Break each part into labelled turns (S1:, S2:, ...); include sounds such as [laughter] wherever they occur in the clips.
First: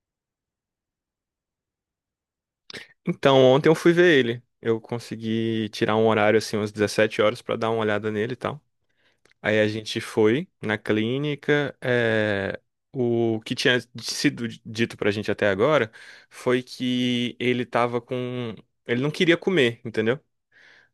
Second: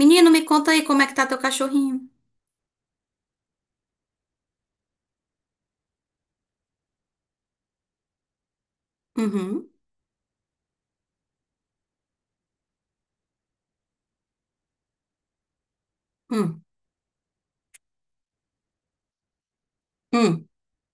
S1: Menino, me conta aí como é que tá teu cachorrinho.
S2: Então, ontem eu fui ver ele. Eu consegui tirar um horário, assim, umas 17 horas pra dar uma olhada nele e tal. Aí
S1: Uhum.
S2: a gente foi na clínica. O que tinha sido dito pra gente até agora foi
S1: Hum.
S2: que ele tava com. Ele não queria comer, entendeu?
S1: Hum.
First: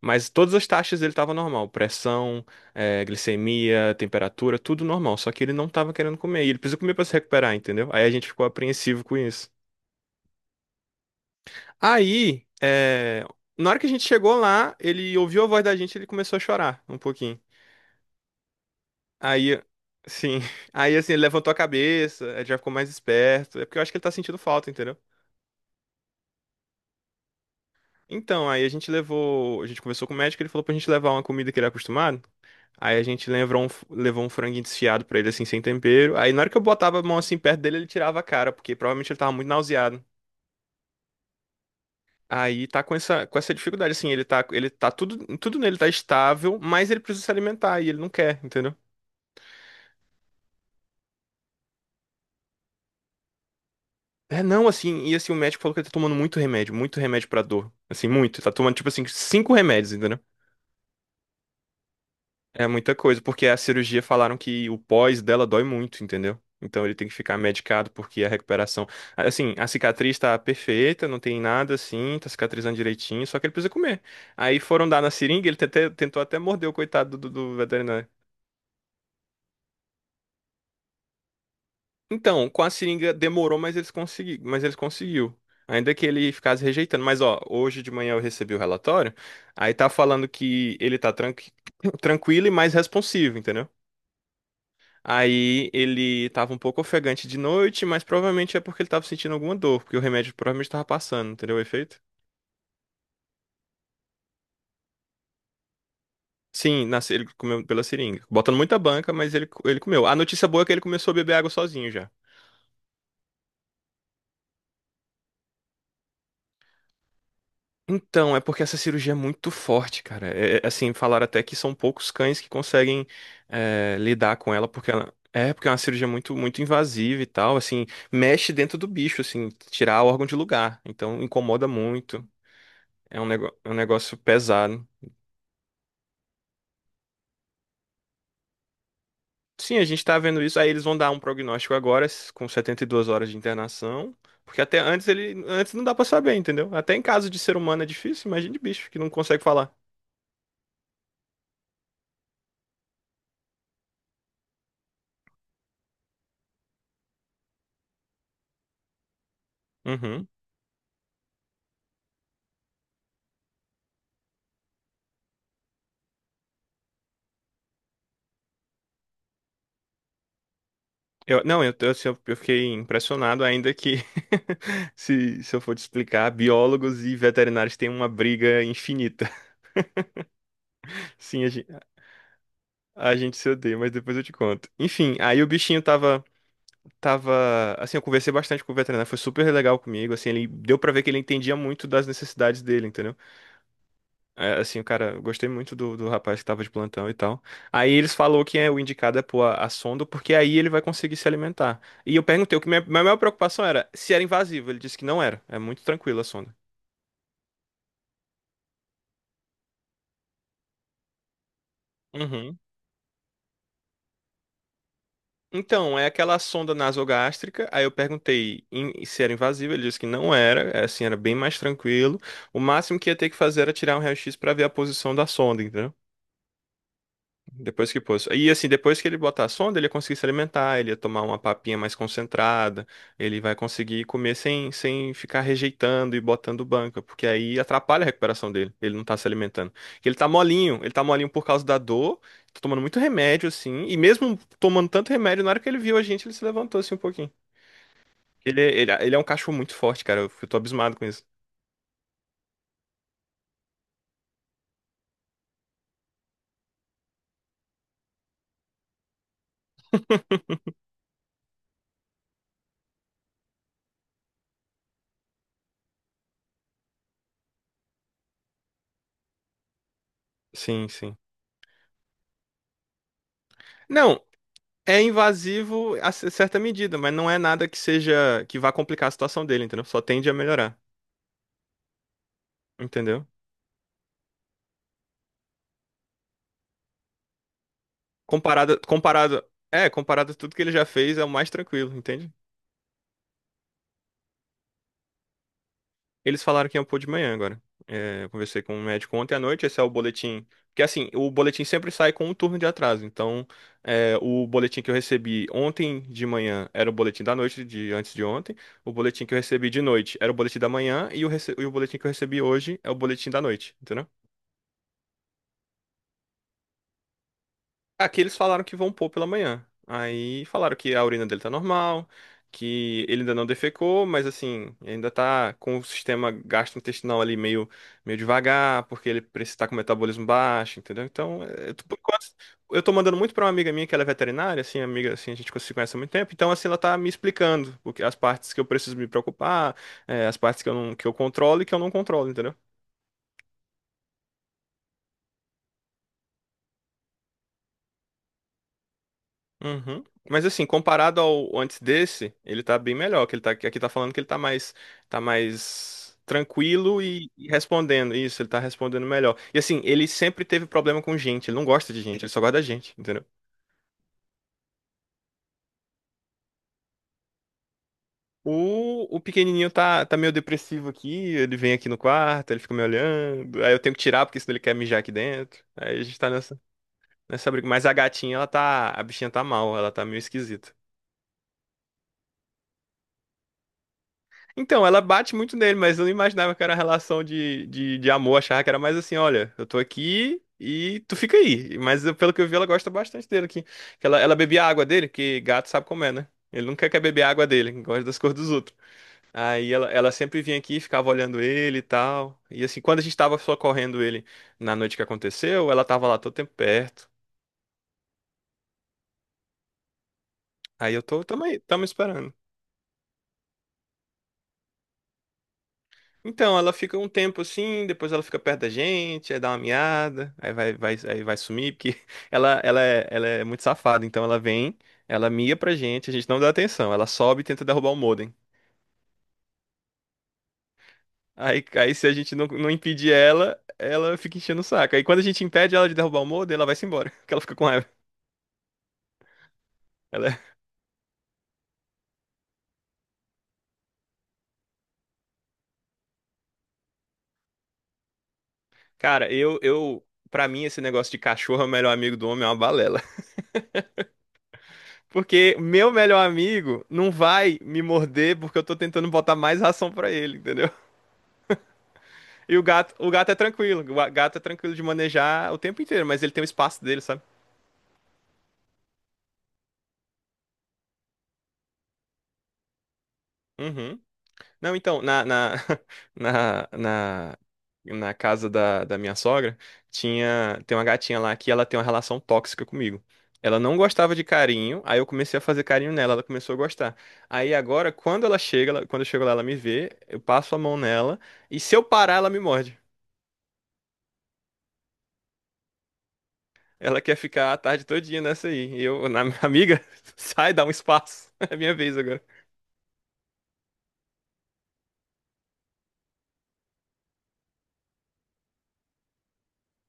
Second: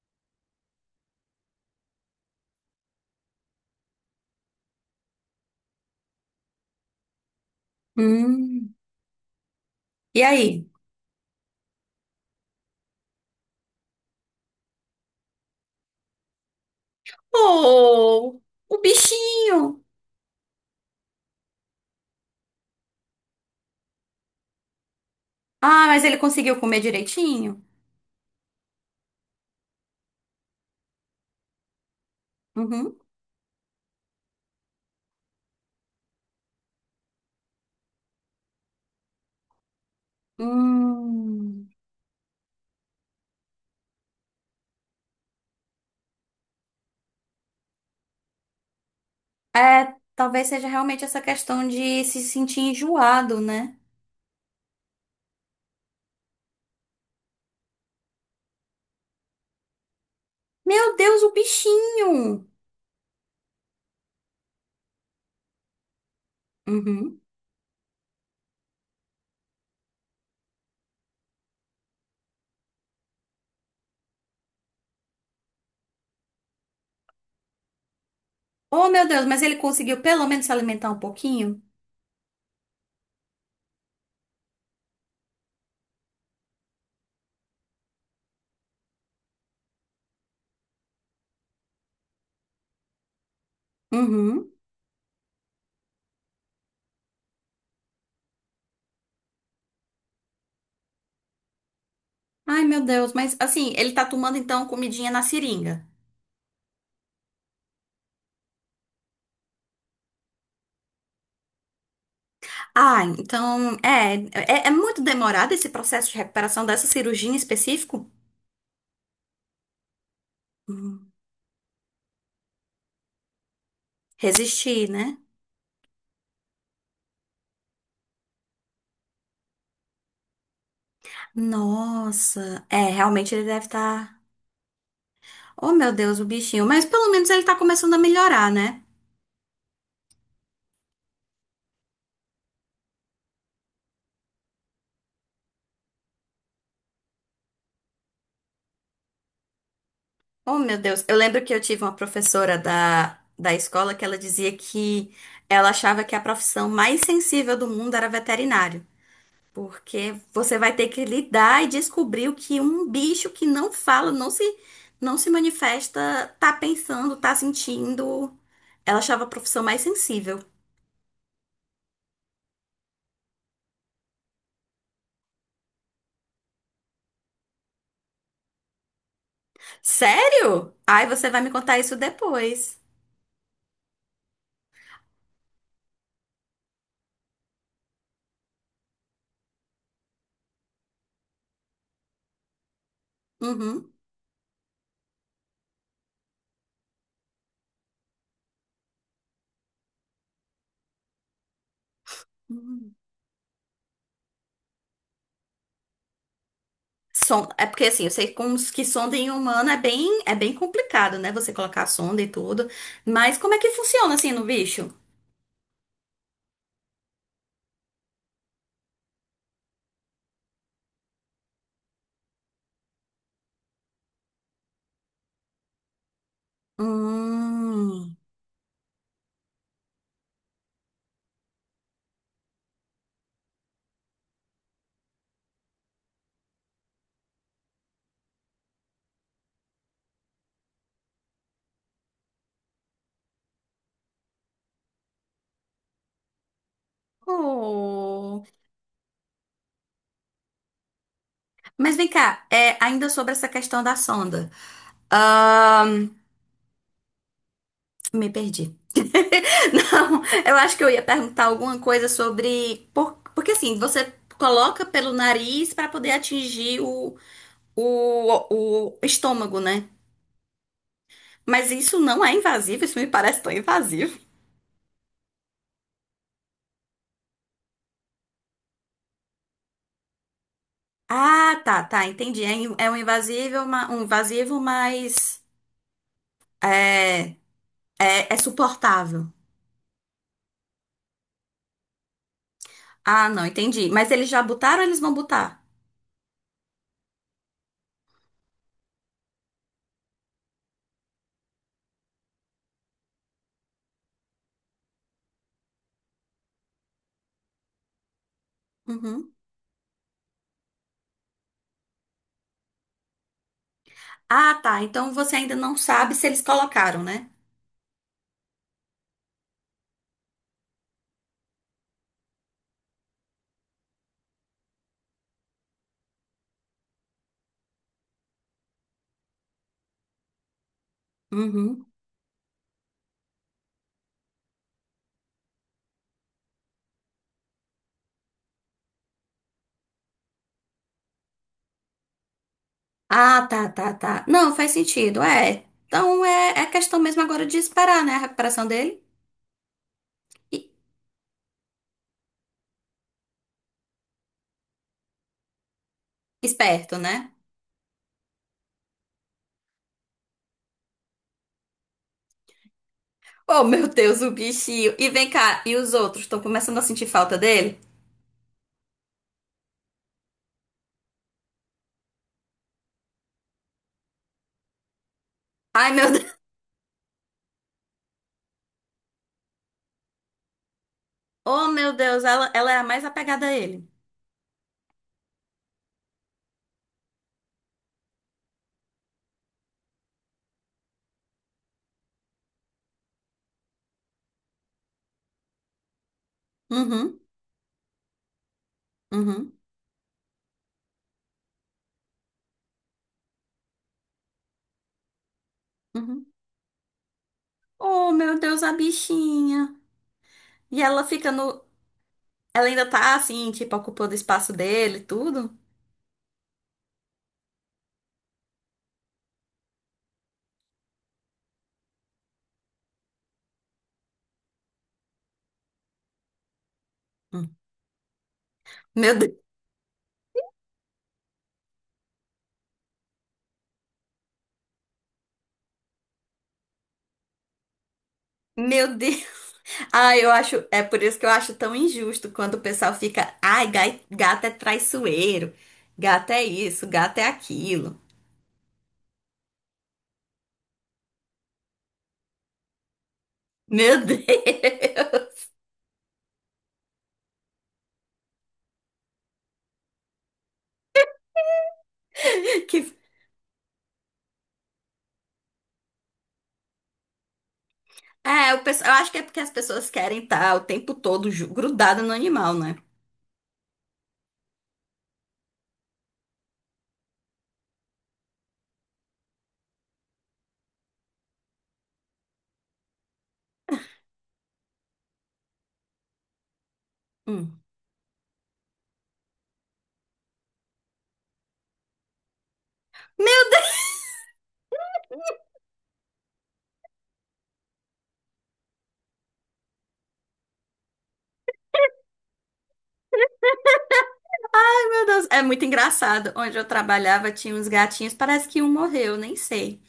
S2: Mas todas as taxas dele tava normal: pressão, glicemia, temperatura, tudo normal. Só que ele não tava querendo comer. E ele precisa comer pra se recuperar, entendeu? Aí a gente ficou
S1: Hum.
S2: apreensivo com isso.
S1: E aí?
S2: Aí, na hora que a gente chegou lá, ele ouviu a voz da gente, ele começou a chorar um pouquinho.
S1: Oh, o
S2: Aí,
S1: bichinho!
S2: sim. [laughs] Aí, assim, ele levantou a cabeça, ele já ficou mais esperto. É porque eu acho que ele tá sentindo falta, entendeu?
S1: Ah, mas ele conseguiu comer direitinho?
S2: Então, aí a gente levou. A gente conversou com o médico, ele falou pra gente levar uma comida que ele é acostumado.
S1: Uhum.
S2: Aí a gente levou um franguinho desfiado pra ele, assim, sem tempero. Aí, na hora que eu botava a mão assim perto dele, ele tirava a cara, porque provavelmente ele tava muito nauseado.
S1: Hum.
S2: Aí tá com com essa dificuldade, assim, ele tá tudo, tudo nele tá estável, mas ele precisa se alimentar e ele não quer, entendeu?
S1: É, talvez seja realmente essa questão de se sentir enjoado, né?
S2: É, não, assim, e assim, o médico falou que ele tá tomando muito remédio pra dor, assim, muito, tá tomando, tipo assim, cinco remédios, entendeu?
S1: Meu Deus, o bichinho!
S2: É muita coisa, porque a cirurgia falaram que o pós dela dói muito, entendeu? Então ele tem que
S1: Uhum.
S2: ficar medicado porque a recuperação, assim, a cicatriz tá perfeita, não tem nada, assim, tá cicatrizando direitinho, só que ele precisa comer. Aí foram dar na seringa, ele tentou até morder o coitado do veterinário.
S1: Oh, meu Deus, mas ele conseguiu pelo menos se alimentar um pouquinho?
S2: Então, com a seringa demorou, mas mas eles conseguiu. Ainda que ele ficasse rejeitando. Mas, ó, hoje de manhã eu recebi o relatório. Aí tá falando que ele [coughs] [clears throat] tranquilo e mais responsivo, entendeu?
S1: Uhum.
S2: Aí ele tava um pouco ofegante de noite, mas provavelmente é porque ele tava sentindo alguma dor, porque o remédio provavelmente tava passando, entendeu o efeito?
S1: Ai, meu Deus, mas assim, ele tá tomando então comidinha na seringa.
S2: Sim, na... se- ele comeu pela seringa. Botando muita banca, mas ele comeu. A notícia boa é que ele começou a beber água sozinho já.
S1: Ah, então, é muito demorado esse processo de recuperação dessa cirurgia em específico?
S2: Então, é porque essa cirurgia é muito forte, cara. Assim,
S1: Hum,
S2: falaram até que são poucos cães que conseguem lidar com ela,
S1: resistir,
S2: porque ela
S1: né?
S2: é porque é uma cirurgia muito muito invasiva e tal, assim, mexe dentro do bicho, assim, tirar o órgão de lugar. Então, incomoda muito.
S1: Nossa, é, realmente ele deve
S2: É um negócio
S1: estar.
S2: pesado.
S1: Oh, meu Deus, o bichinho. Mas pelo menos ele tá começando a melhorar, né?
S2: Sim, a gente tá vendo isso. Aí eles vão dar um prognóstico agora, com 72 horas de internação, porque até antes ele antes não dá pra saber, entendeu? Até em caso de ser humano é difícil, imagina de bicho que não consegue falar.
S1: Oh, meu Deus. Eu lembro que eu tive uma professora da escola que ela dizia que ela achava que a profissão mais sensível do mundo era veterinário. Porque
S2: Uhum.
S1: você vai ter que lidar e descobrir o que um bicho que não fala, não se manifesta, tá pensando, tá sentindo. Ela achava a profissão mais sensível.
S2: Eu, não, eu, tô- assim, eu fiquei impressionado ainda que, [laughs] se eu for te explicar, biólogos e veterinários têm uma briga infinita.
S1: Sério? Ai,
S2: [laughs]
S1: você vai
S2: Sim,
S1: me contar isso depois.
S2: a gente se odeia, mas depois eu te conto. Enfim, aí tava, assim, eu conversei bastante com o veterinário, foi super legal comigo, assim, ele deu pra ver que ele entendia muito das necessidades dele, entendeu?
S1: Uhum.
S2: É, assim, o cara, eu gostei muito do rapaz que tava de plantão e tal. Aí eles falou que o indicado é pôr a sonda, porque aí ele vai conseguir se alimentar. E eu perguntei, o que
S1: Uhum.
S2: minha maior preocupação era se era invasivo. Ele disse que não era. É muito tranquila a sonda.
S1: É porque assim, eu sei como os que sonda em humano é bem complicado, né? Você colocar a sonda e
S2: Uhum.
S1: tudo. Mas como é que funciona assim no bicho?
S2: Então, é aquela sonda nasogástrica. Aí eu perguntei se era invasivo. Ele disse que não era. Assim, era bem mais tranquilo. O máximo que ia ter que fazer era tirar um raio-x pra ver a posição da sonda, entendeu? Depois que
S1: Hum.
S2: pôs. E assim, depois que ele botar a sonda, ele ia conseguir se alimentar, ele ia tomar uma papinha mais concentrada, ele vai conseguir comer sem ficar rejeitando e botando banca, porque aí atrapalha a recuperação dele, ele não tá se alimentando. Porque ele tá molinho por causa da dor, tá tomando muito remédio, assim, e mesmo tomando tanto remédio, na hora que ele viu a gente, ele se levantou assim um pouquinho.
S1: Oh.
S2: Ele é um cachorro muito forte, cara, eu tô abismado com isso.
S1: Mas vem cá, é, ainda sobre essa questão da sonda. Ahn, me perdi. [laughs] Não, eu acho que eu ia perguntar alguma coisa sobre. Porque assim, você coloca pelo nariz para poder atingir o estômago, né?
S2: Sim, sim.
S1: Mas isso não é invasivo, isso me parece tão invasivo.
S2: Não, é invasivo a certa medida, mas não é nada que seja que vá complicar a situação dele, entendeu? Só tende a melhorar,
S1: Ah, tá, tá, entendi. É, é um
S2: entendeu?
S1: um invasivo, mas é, é
S2: Comparado,
S1: suportável.
S2: comparado, comparado a tudo que ele já fez, é o mais tranquilo, entende?
S1: Ah, não, entendi. Mas eles já botaram ou eles vão botar?
S2: Eles falaram que iam pôr de manhã agora. É, eu conversei com um médico ontem à noite, esse é o boletim. Porque assim, o boletim sempre sai com um turno de atraso. Então, é, o boletim que eu recebi ontem de manhã era o boletim da noite, de antes de ontem. O boletim
S1: Uhum.
S2: que eu recebi de noite era o boletim da manhã. E o boletim que eu recebi hoje é o boletim da noite, entendeu?
S1: Ah, tá. Então você ainda não sabe se eles colocaram, né?
S2: Aqui eles falaram que vão pôr pela manhã. Aí falaram que a urina dele tá normal, que ele ainda não defecou, mas assim, ainda tá com o sistema gastrointestinal meio devagar, porque ele precisa tá com o metabolismo baixo, entendeu? Então,
S1: Uhum.
S2: por enquanto, eu tô mandando muito pra uma amiga minha que ela é veterinária, assim, amiga, assim, a gente se conhece há muito tempo, então assim, ela tá me explicando as partes que eu preciso me preocupar, é, as partes que eu não, que eu controlo e que eu não controlo, entendeu?
S1: Ah, tá. Não, faz sentido, é. Então é, é questão mesmo agora de esperar, né, a recuperação dele.
S2: Uhum. Mas
S1: E,
S2: assim, comparado ao antes desse, ele tá bem melhor, que ele tá aqui tá falando que ele tá mais
S1: esperto,
S2: tranquilo
S1: né?
S2: e respondendo isso, ele tá respondendo melhor. E assim, ele sempre teve problema com gente, ele não gosta de gente, ele só gosta da gente, entendeu?
S1: Oh, meu Deus, o bichinho. E vem cá, e os outros? Estão começando a sentir falta dele?
S2: O pequenininho tá meio depressivo aqui, ele vem aqui no quarto, ele fica me olhando, aí eu tenho que tirar porque senão ele quer mijar aqui dentro.
S1: Ai,
S2: Aí a
S1: meu
S2: gente tá
S1: Deus. [laughs]
S2: nessa briga, mas a bichinha tá mal, ela tá meio esquisita.
S1: Oh, meu Deus, ela é a mais apegada a ele.
S2: Então, ela bate muito nele, mas eu não imaginava que era relação de amor. Achava que era mais assim, olha, eu tô aqui e tu fica aí. Mas pelo que eu vi, ela gosta bastante dele aqui. Ela bebia a água dele, que gato sabe como é, né? Ele nunca quer
S1: Uhum,
S2: beber a água dele, gosta das cores dos outros.
S1: uhum,
S2: Ela sempre vinha aqui, ficava olhando ele e tal. E assim, quando a gente tava socorrendo ele na noite que aconteceu, ela tava lá
S1: uhum.
S2: todo tempo perto.
S1: Oh, meu Deus, a bichinha. E ela fica
S2: Tamo aí,
S1: no.
S2: tamo esperando.
S1: Ela ainda tá assim, tipo, ocupando o espaço dele, e tudo.
S2: Então, ela fica um tempo assim, depois ela fica perto da gente, aí dá uma miada, aí vai sumir, porque [laughs] ela é muito safada, então ela vem, ela mia pra gente, a gente não dá atenção, ela sobe e
S1: Hum.
S2: tenta derrubar o modem.
S1: Meu Deus.
S2: Aí se a gente não impedir ela, ela fica enchendo o saco. Aí quando a gente impede ela de derrubar o modem, ela vai-se embora, [laughs] porque ela fica com raiva.
S1: Meu Deus. Ah,
S2: Ela,
S1: eu
S2: é-
S1: acho, é por isso que eu acho tão injusto quando o pessoal fica, ai, gato é traiçoeiro, gato é isso, gato é aquilo.
S2: cara, eu, pra mim esse negócio de cachorro é o melhor amigo do homem é uma balela. [laughs]
S1: Meu Deus! [laughs]
S2: Porque meu melhor amigo não vai me morder porque eu tô tentando botar mais ração pra ele, entendeu? E
S1: Que,
S2: o gato é tranquilo. O gato é tranquilo de manejar o tempo inteiro, mas ele tem o espaço dele, sabe?
S1: é, o pessoal, eu acho que é porque as pessoas querem estar o tempo todo grudada no animal, né?
S2: Uhum. Não, então, [laughs] na, na, na casa da minha sogra, tem uma gatinha lá que ela tem uma relação tóxica comigo. Ela não gostava de carinho, aí eu comecei a fazer carinho nela, ela começou a gostar. Aí
S1: Hum.
S2: agora, quando eu chego lá, ela me vê, eu passo a mão nela, e se eu parar, ela me morde. Ela quer ficar a tarde todinha nessa aí. E eu, na [laughs] amiga, sai, dá um espaço. É minha vez agora.
S1: Meu Deus, é muito engraçado. Onde eu trabalhava tinha uns gatinhos, parece que um morreu, nem sei.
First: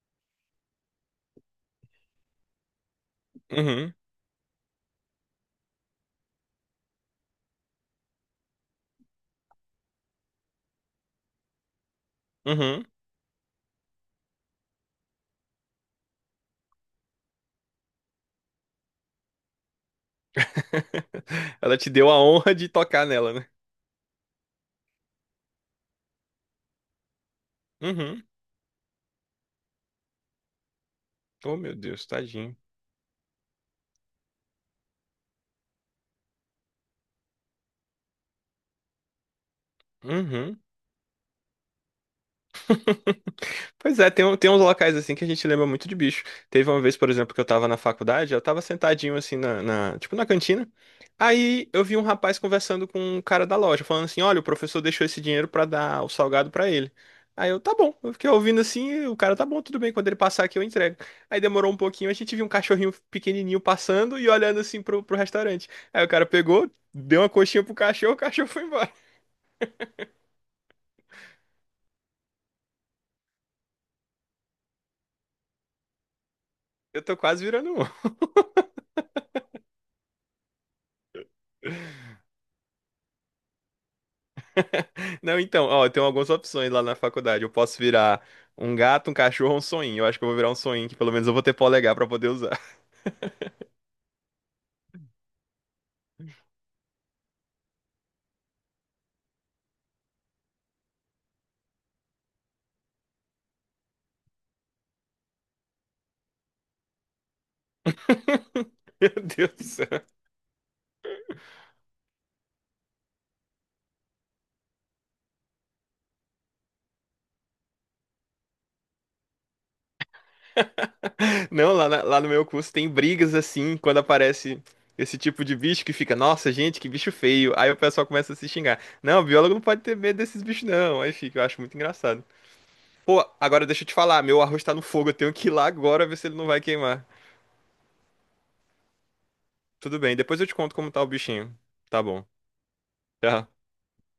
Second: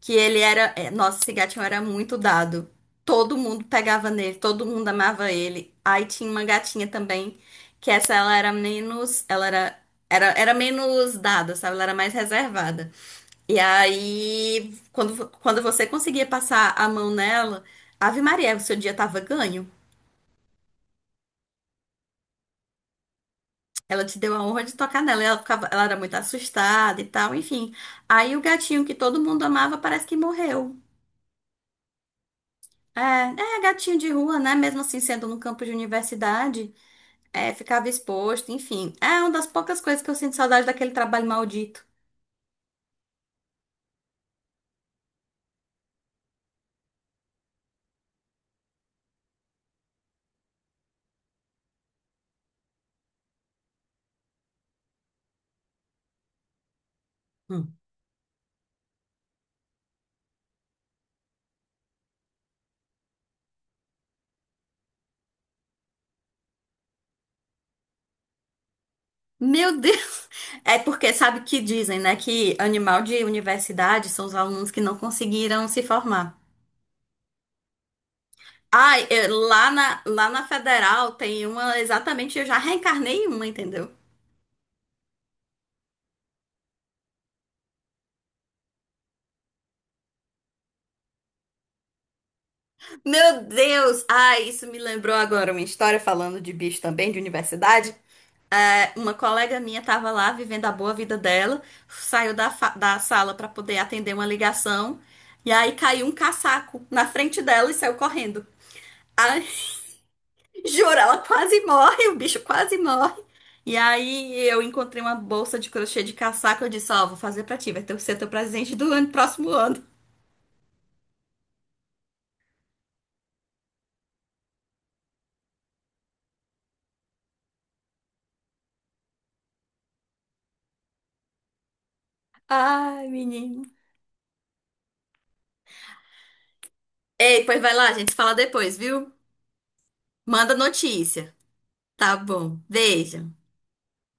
S1: Que ele era, é, nossa, esse gatinho era muito dado. Todo mundo
S2: Uhum,
S1: pegava nele, todo mundo amava ele. Aí tinha uma gatinha também, que essa ela era menos, era menos dada, sabe? Ela era mais
S2: uhum.
S1: reservada. E aí, quando você conseguia passar a mão nela, Ave Maria, o seu dia tava ganho.
S2: [laughs] Ela te deu a honra de tocar nela, né?
S1: Ela te deu a honra de tocar nela. E ela ficava, ela era muito assustada e tal, enfim.
S2: Uhum.
S1: Aí o gatinho que todo mundo amava parece que morreu.
S2: Oh, meu Deus, tadinho.
S1: É, é gatinho de rua, né? Mesmo assim, sendo no campo de universidade, é, ficava exposto, enfim. É uma das poucas coisas que eu sinto
S2: Uhum.
S1: saudade daquele trabalho maldito.
S2: Pois é, tem uns locais assim que a gente lembra muito de bicho. Teve uma vez, por exemplo, que eu tava na faculdade, eu tava sentadinho assim tipo na cantina. Aí eu vi um rapaz conversando com um cara da loja, falando assim: "Olha, o professor deixou esse dinheiro pra dar o salgado pra ele". Aí eu, tá
S1: Hum.
S2: bom. Eu fiquei ouvindo assim, e o cara, tá bom, tudo bem, quando ele passar aqui eu entrego. Aí demorou um pouquinho, a gente viu um cachorrinho pequenininho passando e olhando assim pro restaurante. Aí o cara pegou, deu uma coxinha pro cachorro, o cachorro foi embora.
S1: Meu [laughs] Deus! É porque sabe que dizem, né? Que animal de universidade são os alunos que não conseguiram se formar.
S2: Eu tô quase virando um.
S1: Ai, lá na Federal tem uma exatamente, eu já reencarnei em uma, entendeu?
S2: Não, então, ó, tem algumas opções lá na faculdade. Eu posso virar um gato, um cachorro ou um soninho. Eu acho que eu vou virar um soninho, que pelo menos eu vou ter polegar pra poder usar.
S1: Meu Deus! Ai, isso me lembrou agora uma história falando de bicho também, de universidade. É, uma colega minha estava lá vivendo a boa vida dela, saiu da sala para poder atender uma ligação, e aí caiu um caçaco na frente dela e saiu correndo.
S2: [laughs] Meu
S1: Ai,
S2: Deus do céu.
S1: [laughs] juro, ela quase morre, o bicho quase morre. E aí eu encontrei uma bolsa de crochê de caçaco, eu disse, ó, vou fazer pra ti, vai ter que ser teu presente do ano, próximo ano.
S2: Não, lá no meu curso tem brigas assim, quando aparece esse tipo de bicho que fica, nossa, gente, que bicho feio. Aí o pessoal começa a se xingar. Não, biólogo não pode ter medo desses bichos, não. Aí fica, eu acho muito engraçado.
S1: Ai,
S2: Pô,
S1: menino.
S2: agora deixa eu te falar, meu arroz tá no fogo, eu tenho que ir lá agora ver se ele não vai queimar.
S1: Ei, pois vai lá, a gente se fala depois, viu?
S2: Tudo bem, depois eu
S1: Manda
S2: te conto como tá o
S1: notícia.
S2: bichinho. Tá
S1: Tá
S2: bom.
S1: bom, beijo.
S2: Tchau.